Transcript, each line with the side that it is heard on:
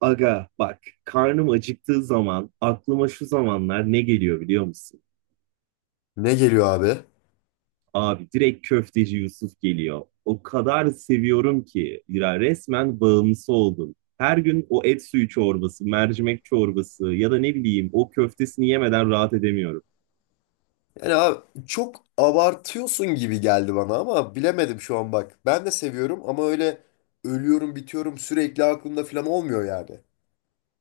right: Aga bak karnım acıktığı zaman aklıma şu zamanlar ne geliyor biliyor musun?
left: Ne geliyor abi?
right: Abi direkt köfteci Yusuf geliyor. O kadar seviyorum ki ya resmen bağımlısı oldum. Her gün o et suyu çorbası, mercimek çorbası ya da ne bileyim o köftesini yemeden rahat edemiyorum.
left: Yani abi çok abartıyorsun gibi geldi bana ama bilemedim şu an bak. Ben de seviyorum ama öyle ölüyorum bitiyorum sürekli aklımda falan olmuyor yani.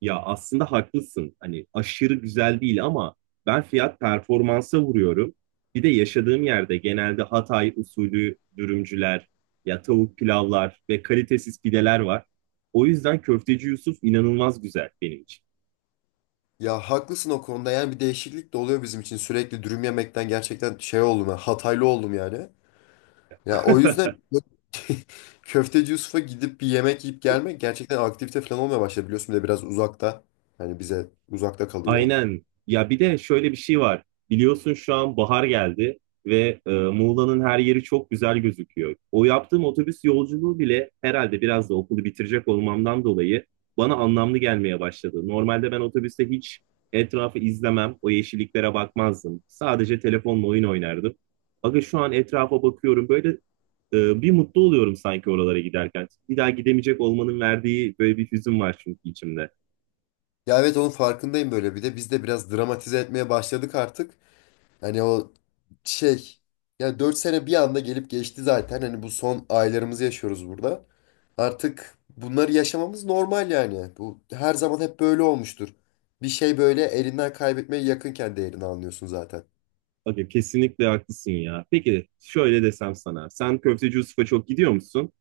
right: Ya aslında haklısın. Hani aşırı güzel değil ama ben fiyat performansa vuruyorum. Bir de yaşadığım yerde genelde Hatay usulü dürümcüler, ya tavuk pilavlar ve kalitesiz pideler var. O yüzden Köfteci Yusuf inanılmaz güzel benim için.
left: Ya haklısın o konuda yani bir değişiklik de oluyor bizim için. Sürekli dürüm yemekten gerçekten şey oldum ya Hataylı oldum yani. Ya o yüzden Köfteci Yusuf'a gidip bir yemek yiyip gelmek gerçekten aktivite falan olmaya başladı. Biliyorsun bir de biraz uzakta. Yani bize uzakta kalıyor.
right: Aynen. Ya bir de şöyle bir şey var. Biliyorsun şu an bahar geldi ve Muğla'nın her yeri çok güzel gözüküyor. O yaptığım otobüs yolculuğu bile herhalde biraz da okulu bitirecek olmamdan dolayı bana anlamlı gelmeye başladı. Normalde ben otobüste hiç etrafı izlemem, o yeşilliklere bakmazdım. Sadece telefonla oyun oynardım. Aga şu an etrafa bakıyorum böyle bir mutlu oluyorum sanki oralara giderken. Bir daha gidemeyecek olmanın verdiği böyle bir hüzün var çünkü içimde.
left: Ya evet onun farkındayım böyle bir de biz de biraz dramatize etmeye başladık artık. Hani o şey ya 4 sene bir anda gelip geçti zaten. Hani bu son aylarımızı yaşıyoruz burada. Artık bunları yaşamamız normal yani. Bu her zaman hep böyle olmuştur. Bir şey böyle elinden kaybetmeye yakınken değerini anlıyorsun zaten.
right: Aga kesinlikle haklısın ya. Peki şöyle desem sana. Sen Köfteci Yusuf'a çok gidiyor musun?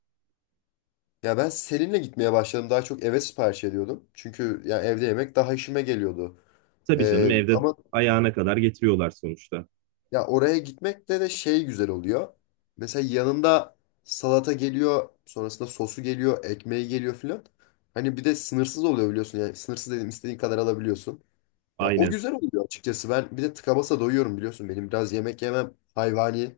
left: Ya ben Selin'le gitmeye başladım. Daha çok eve sipariş ediyordum. Çünkü ya evde yemek daha işime geliyordu.
right: Tabii canım evde
left: Ama
right: ayağına kadar getiriyorlar sonuçta.
left: Ya oraya gitmek de şey güzel oluyor. Mesela yanında salata geliyor, sonrasında sosu geliyor, ekmeği geliyor filan. Hani bir de sınırsız oluyor biliyorsun. Yani sınırsız dedim istediğin kadar alabiliyorsun. Ya o
right: Aynen.
left: güzel oluyor açıkçası. Ben bir de tıka basa doyuyorum biliyorsun. Benim biraz yemek yemem hayvani.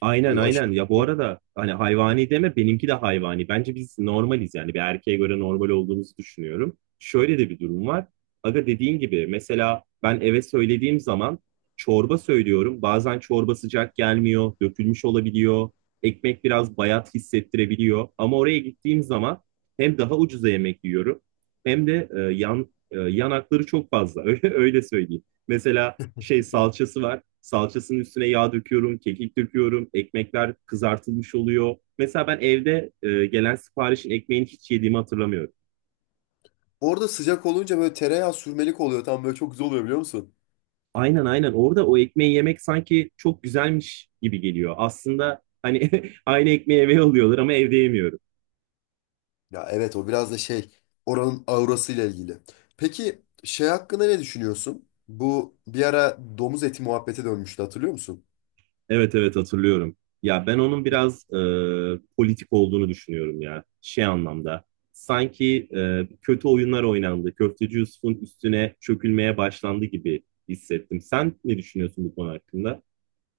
right: Aynen
left: Böyle aşırı.
right: aynen ya bu arada hani hayvani deme benimki de hayvani. Bence biz normaliz yani bir erkeğe göre normal olduğumuzu düşünüyorum. Şöyle de bir durum var. Aga dediğin gibi mesela ben eve söylediğim zaman çorba söylüyorum. Bazen çorba sıcak gelmiyor, dökülmüş olabiliyor. Ekmek biraz bayat hissettirebiliyor. Ama oraya gittiğim zaman hem daha ucuza yemek yiyorum hem de yanakları çok fazla öyle, öyle söyleyeyim. Mesela şey salçası var. Salçasının üstüne yağ döküyorum, kekik döküyorum, ekmekler kızartılmış oluyor. Mesela ben evde gelen siparişin ekmeğini hiç yediğimi hatırlamıyorum.
left: Orada sıcak olunca böyle tereyağı sürmelik oluyor. Tam böyle çok güzel oluyor biliyor musun?
right: Aynen aynen orada o ekmeği yemek sanki çok güzelmiş gibi geliyor. Aslında hani aynı ekmeği eve alıyorlar ama evde yemiyorum.
left: Ya evet o biraz da şey oranın aurasıyla ilgili. Peki şey hakkında ne düşünüyorsun? Bu bir ara domuz eti muhabbete dönmüştü hatırlıyor musun?
right: Evet evet hatırlıyorum. Ya ben onun
left: Ya,
right: biraz politik olduğunu düşünüyorum ya. Şey anlamda. Sanki kötü oyunlar oynandı. Köfteci Yusuf'un üstüne çökülmeye başlandı gibi hissettim. Sen ne düşünüyorsun bu konu hakkında?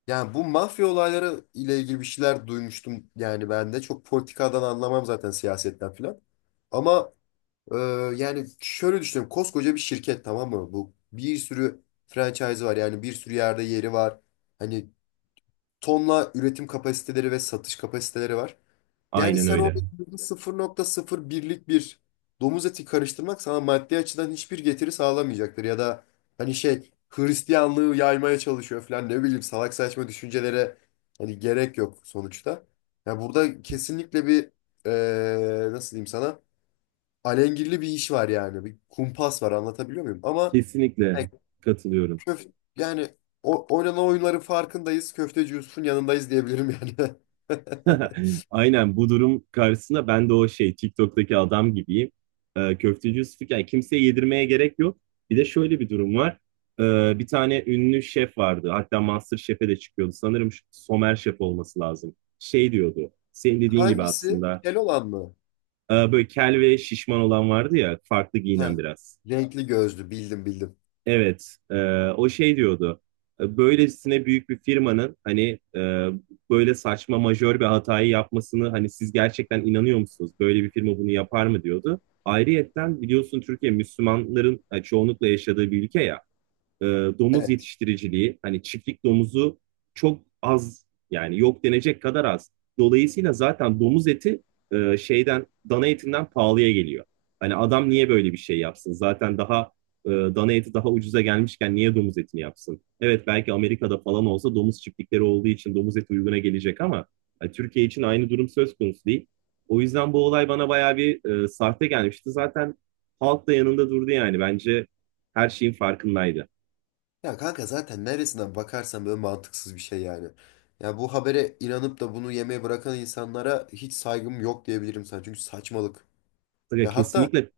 left: yani bu mafya olayları ile ilgili bir şeyler duymuştum yani ben de. Çok politikadan anlamam zaten siyasetten filan. Ama e, yani şöyle düşünüyorum koskoca bir şirket, tamam mı? Bu bir sürü franchise var, yani bir sürü yerde yeri var. Hani tonla üretim kapasiteleri ve satış kapasiteleri var. Yani
right: Aynen
left: sen
right: öyle.
left: orada sıfır nokta sıfır birlik bir domuz eti karıştırmak sana maddi açıdan hiçbir getiri sağlamayacaktır. Ya da hani şey Hristiyanlığı yaymaya çalışıyor falan, ne bileyim, salak saçma düşüncelere hani gerek yok sonuçta. Ya burada kesinlikle bir nasıl diyeyim sana, alengirli bir iş var, yani bir kumpas var, anlatabiliyor muyum? Ama
right: Kesinlikle
left: yani,
right: katılıyorum.
left: köf- yani o, oynanan oyunların farkındayız, köfteci Yusuf'un yanındayız diyebilirim yani.
right: Aynen bu durum karşısında ben de o şey TikTok'taki adam gibiyim. Köfteci Yusuf'u yani kimseye yedirmeye gerek yok. Bir de şöyle bir durum var. Bir tane ünlü şef vardı. Hatta MasterChef'e de çıkıyordu. Sanırım Somer Şef olması lazım. Şey diyordu. Senin dediğin gibi
left: Hangisi?
right: aslında.
left: Kel olan mı?
right: Böyle kel ve şişman olan vardı ya. Farklı
left: Ha,
right: giyinen biraz.
left: renkli gözlü, bildim bildim.
right: Evet, o şey diyordu. Böylesine büyük bir firmanın hani böyle saçma majör bir hatayı yapmasını hani siz gerçekten inanıyor musunuz? Böyle bir firma bunu yapar mı diyordu. Ayrıyetten biliyorsun Türkiye Müslümanların çoğunlukla yaşadığı bir ülke ya e, domuz
left: Evet.
right: yetiştiriciliği hani çiftlik domuzu çok az yani yok denecek kadar az. Dolayısıyla zaten domuz eti e, şeyden dana etinden pahalıya geliyor. Hani adam niye böyle bir şey yapsın? Zaten daha dana eti daha ucuza gelmişken niye domuz etini yapsın? Evet belki Amerika'da falan olsa domuz çiftlikleri olduğu için domuz eti uyguna gelecek ama hani Türkiye için aynı durum söz konusu değil. O yüzden bu olay bana bayağı bir sahte gelmişti. Zaten halk da yanında durdu yani. Bence her şeyin farkındaydı.
left: Ya kanka zaten neresinden bakarsan böyle mantıksız bir şey yani. Ya bu habere inanıp da bunu yemeye bırakan insanlara hiç saygım yok diyebilirim sana. Çünkü saçmalık.
right: Ya
left: Ya hatta
right: kesinlikle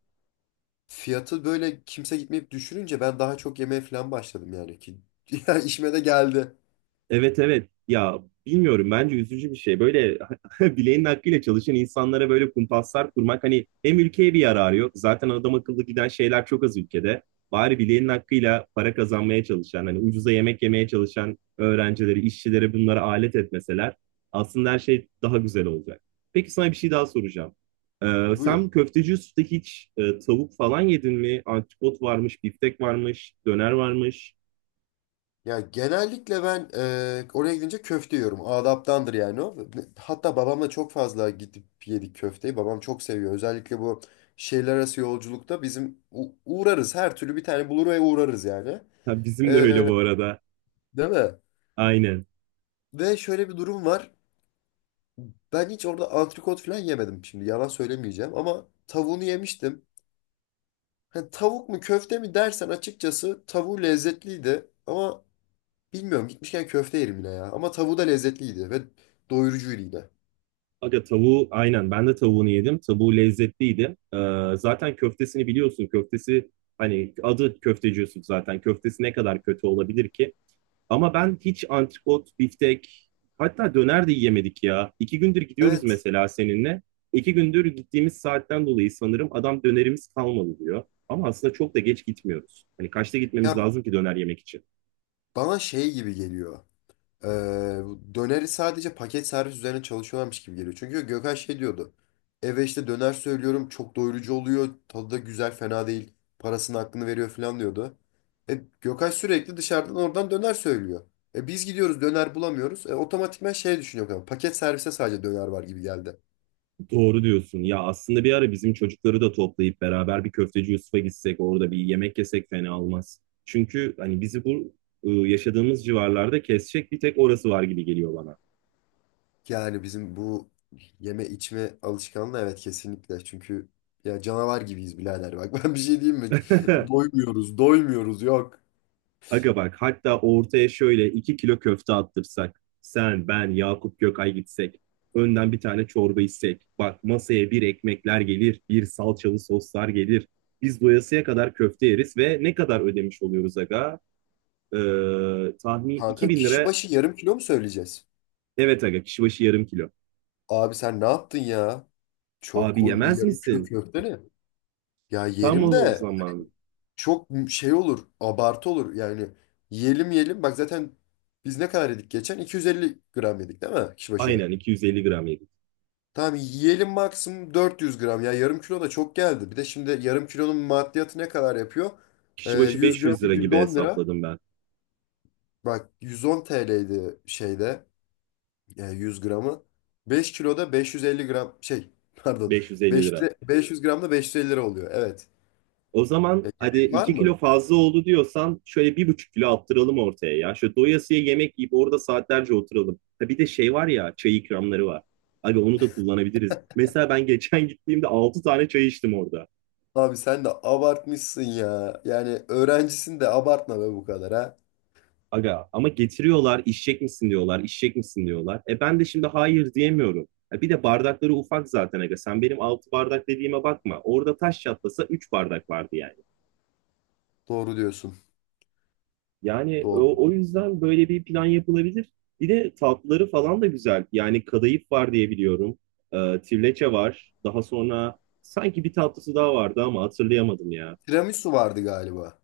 left: fiyatı böyle kimse gitmeyip düşününce ben daha çok yemeye falan başladım yani ki. Ya işime de geldi.
right: evet evet ya bilmiyorum bence üzücü bir şey. Böyle bileğinin hakkıyla çalışan insanlara böyle kumpaslar kurmak hani hem ülkeye bir yararı yok. Zaten adam akıllı giden şeyler çok az ülkede. Bari bileğinin hakkıyla para kazanmaya çalışan hani ucuza yemek yemeye çalışan öğrencileri, işçileri bunlara alet etmeseler aslında her şey daha güzel olacak. Peki sana bir şey daha soracağım. Ee,
left: Buyur.
right: sen köfteci usta hiç tavuk falan yedin mi? Antrikot varmış, biftek varmış, döner varmış.
left: Ya genellikle ben oraya gidince köfte yiyorum. Adaptandır yani o. Hatta babamla çok fazla gidip yedik köfteyi. Babam çok seviyor. Özellikle bu şehirler arası yolculukta bizim uğrarız. Her türlü bir tane bulur ve uğrarız yani.
right: Ha, bizim de
left: E,
right: öyle bu arada.
left: Değil mi?
right: Aynen.
left: Ve şöyle bir durum var. Ben hiç orada antrikot falan yemedim şimdi. Yalan söylemeyeceğim ama tavuğunu yemiştim. Ha, tavuk mu köfte mi dersen açıkçası tavuğu lezzetliydi. Ama bilmiyorum, gitmişken köfte yerim yine ya. Ama tavuğu da lezzetliydi ve doyurucuydu yine.
right: Aga tavuğu aynen ben de tavuğunu yedim. Tavuğu lezzetliydi. Zaten köftesini biliyorsun. Köftesi hani adı Köfteci Yusuf zaten. Köftesi ne kadar kötü olabilir ki? Ama ben hiç antrikot, biftek hatta döner de yiyemedik ya. 2 gündür gidiyoruz
left: Evet.
right: mesela seninle. 2 gündür gittiğimiz saatten dolayı sanırım adam dönerimiz kalmadı diyor. Ama aslında çok da geç gitmiyoruz. Hani kaçta gitmemiz
left: Ya
right: lazım ki döner yemek için?
left: bana şey gibi geliyor. Bu döneri sadece paket servis üzerine çalışıyorlarmış gibi geliyor. Çünkü Gökhan şey diyordu. Eve işte döner söylüyorum, çok doyurucu oluyor. Tadı da güzel, fena değil. Parasının hakkını veriyor falan diyordu. Gökhan sürekli dışarıdan oradan döner söylüyor. Biz gidiyoruz, döner bulamıyoruz. Otomatikman şey düşünüyor Gökhan, paket servise sadece döner var gibi geldi.
right: Doğru diyorsun. Ya aslında bir ara bizim çocukları da toplayıp beraber bir Köfteci Yusuf'a gitsek, orada bir yemek yesek fena olmaz. Çünkü hani bizi bu yaşadığımız civarlarda kesecek bir tek orası var gibi geliyor bana.
left: Yani bizim bu yeme içme alışkanlığı, evet, kesinlikle. Çünkü ya canavar gibiyiz birader. Bak, ben bir şey diyeyim mi? Doymuyoruz, doymuyoruz, yok.
right: Aga bak hatta ortaya şöyle 2 kilo köfte attırsak. Sen, ben, Yakup Gökay gitsek. Önden bir tane çorba içsek. Bak masaya bir ekmekler gelir, bir salçalı soslar gelir. Biz doyasıya kadar köfte yeriz ve ne kadar ödemiş oluyoruz aga? Ee, tahmin iki
left: Kanka
right: bin
left: kişi
right: lira
left: başı yarım kilo mu söyleyeceğiz?
right: Evet aga kişi başı yarım kilo.
left: Abi sen ne yaptın ya? Çok
right: Abi
left: oğlum, bir
right: yemez
left: yarım kilo
right: misin?
left: köfte ne? Ya
right: Tam
left: yerim
right: o
left: de
right: zaman.
left: çok şey olur, abartı olur. Yani yiyelim yiyelim. Bak zaten biz ne kadar yedik geçen? 250 gram yedik değil mi kişi başı?
right: Aynen 250 gram yedik.
left: Tamam yiyelim maksimum 400 gram. Ya yarım kilo da çok geldi. Bir de şimdi yarım kilonun maddiyatı ne kadar yapıyor?
right: Kişi başı
left: 100 gram
right: 500 lira gibi
left: 110 lira.
right: hesapladım ben.
left: Bak, 110 TL'ydi şeyde 100 gramı. 5 kiloda 550 gram şey pardon
right: 550 lira.
left: 500, 500 gramda 550 lira oluyor. Evet.
right: O zaman
left: Ya
right: hadi
left: gerek var
right: 2 kilo
left: mı?
right: fazla oldu diyorsan şöyle 1,5 kilo attıralım ortaya ya. Şöyle doyasıya yemek yiyip orada saatlerce oturalım. Ha bir de şey var ya çay ikramları var. Abi onu da kullanabiliriz. Mesela ben geçen gittiğimde 6 tane çay içtim orada.
left: Abi sen de abartmışsın ya. Yani öğrencisin de abartma be bu kadar ha.
right: Aga ama getiriyorlar içecek misin diyorlar, içecek misin diyorlar. Ben de şimdi hayır diyemiyorum. Bir de bardakları ufak zaten aga. Sen benim 6 bardak dediğime bakma. Orada taş çatlasa 3 bardak vardı yani.
left: Doğru diyorsun.
right: Yani
left: Doğru.
right: o yüzden böyle bir plan yapılabilir. Bir de tatlıları falan da güzel. Yani kadayıf var diye biliyorum. Tirleçe var. Daha sonra sanki bir tatlısı daha vardı ama hatırlayamadım ya.
left: Tiramisu vardı galiba.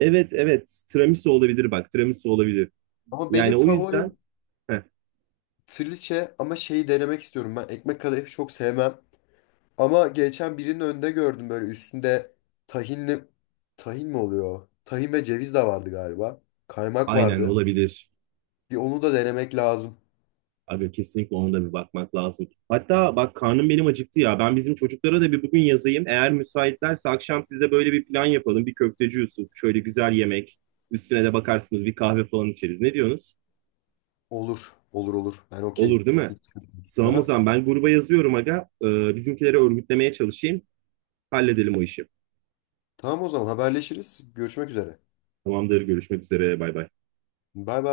right: Evet evet tiramisu olabilir bak tiramisu olabilir.
left: Ama benim
right: Yani o yüzden
left: favorim
right: heh,
left: trileçe, ama şeyi denemek istiyorum ben. Ekmek kadayıfı çok sevmem. Ama geçen birinin önünde gördüm, böyle üstünde tahinli... Tahin mi oluyor? Tahin ve ceviz de vardı galiba. Kaymak
right: aynen
left: vardı.
right: olabilir.
left: Bir onu da denemek lazım.
right: Aga kesinlikle ona da bir bakmak lazım. Hatta bak karnım benim acıktı ya. Ben bizim çocuklara da bir bugün yazayım. Eğer müsaitlerse akşam size böyle bir plan yapalım. Bir Köfteci Yusuf, şöyle güzel yemek. Üstüne de bakarsınız bir kahve falan içeriz. Ne diyorsunuz?
left: Olur. Olur, olur. Ben okeyim.
right: Olur değil mi?
left: Hiç sıkıntı değil.
right: Sağım o
left: Aha.
right: zaman ben gruba yazıyorum aga. Bizimkileri örgütlemeye çalışayım. Halledelim o işi.
left: Tamam, o zaman haberleşiriz. Görüşmek üzere.
right: Tamamdır görüşmek üzere bay bay.
left: Bay bay.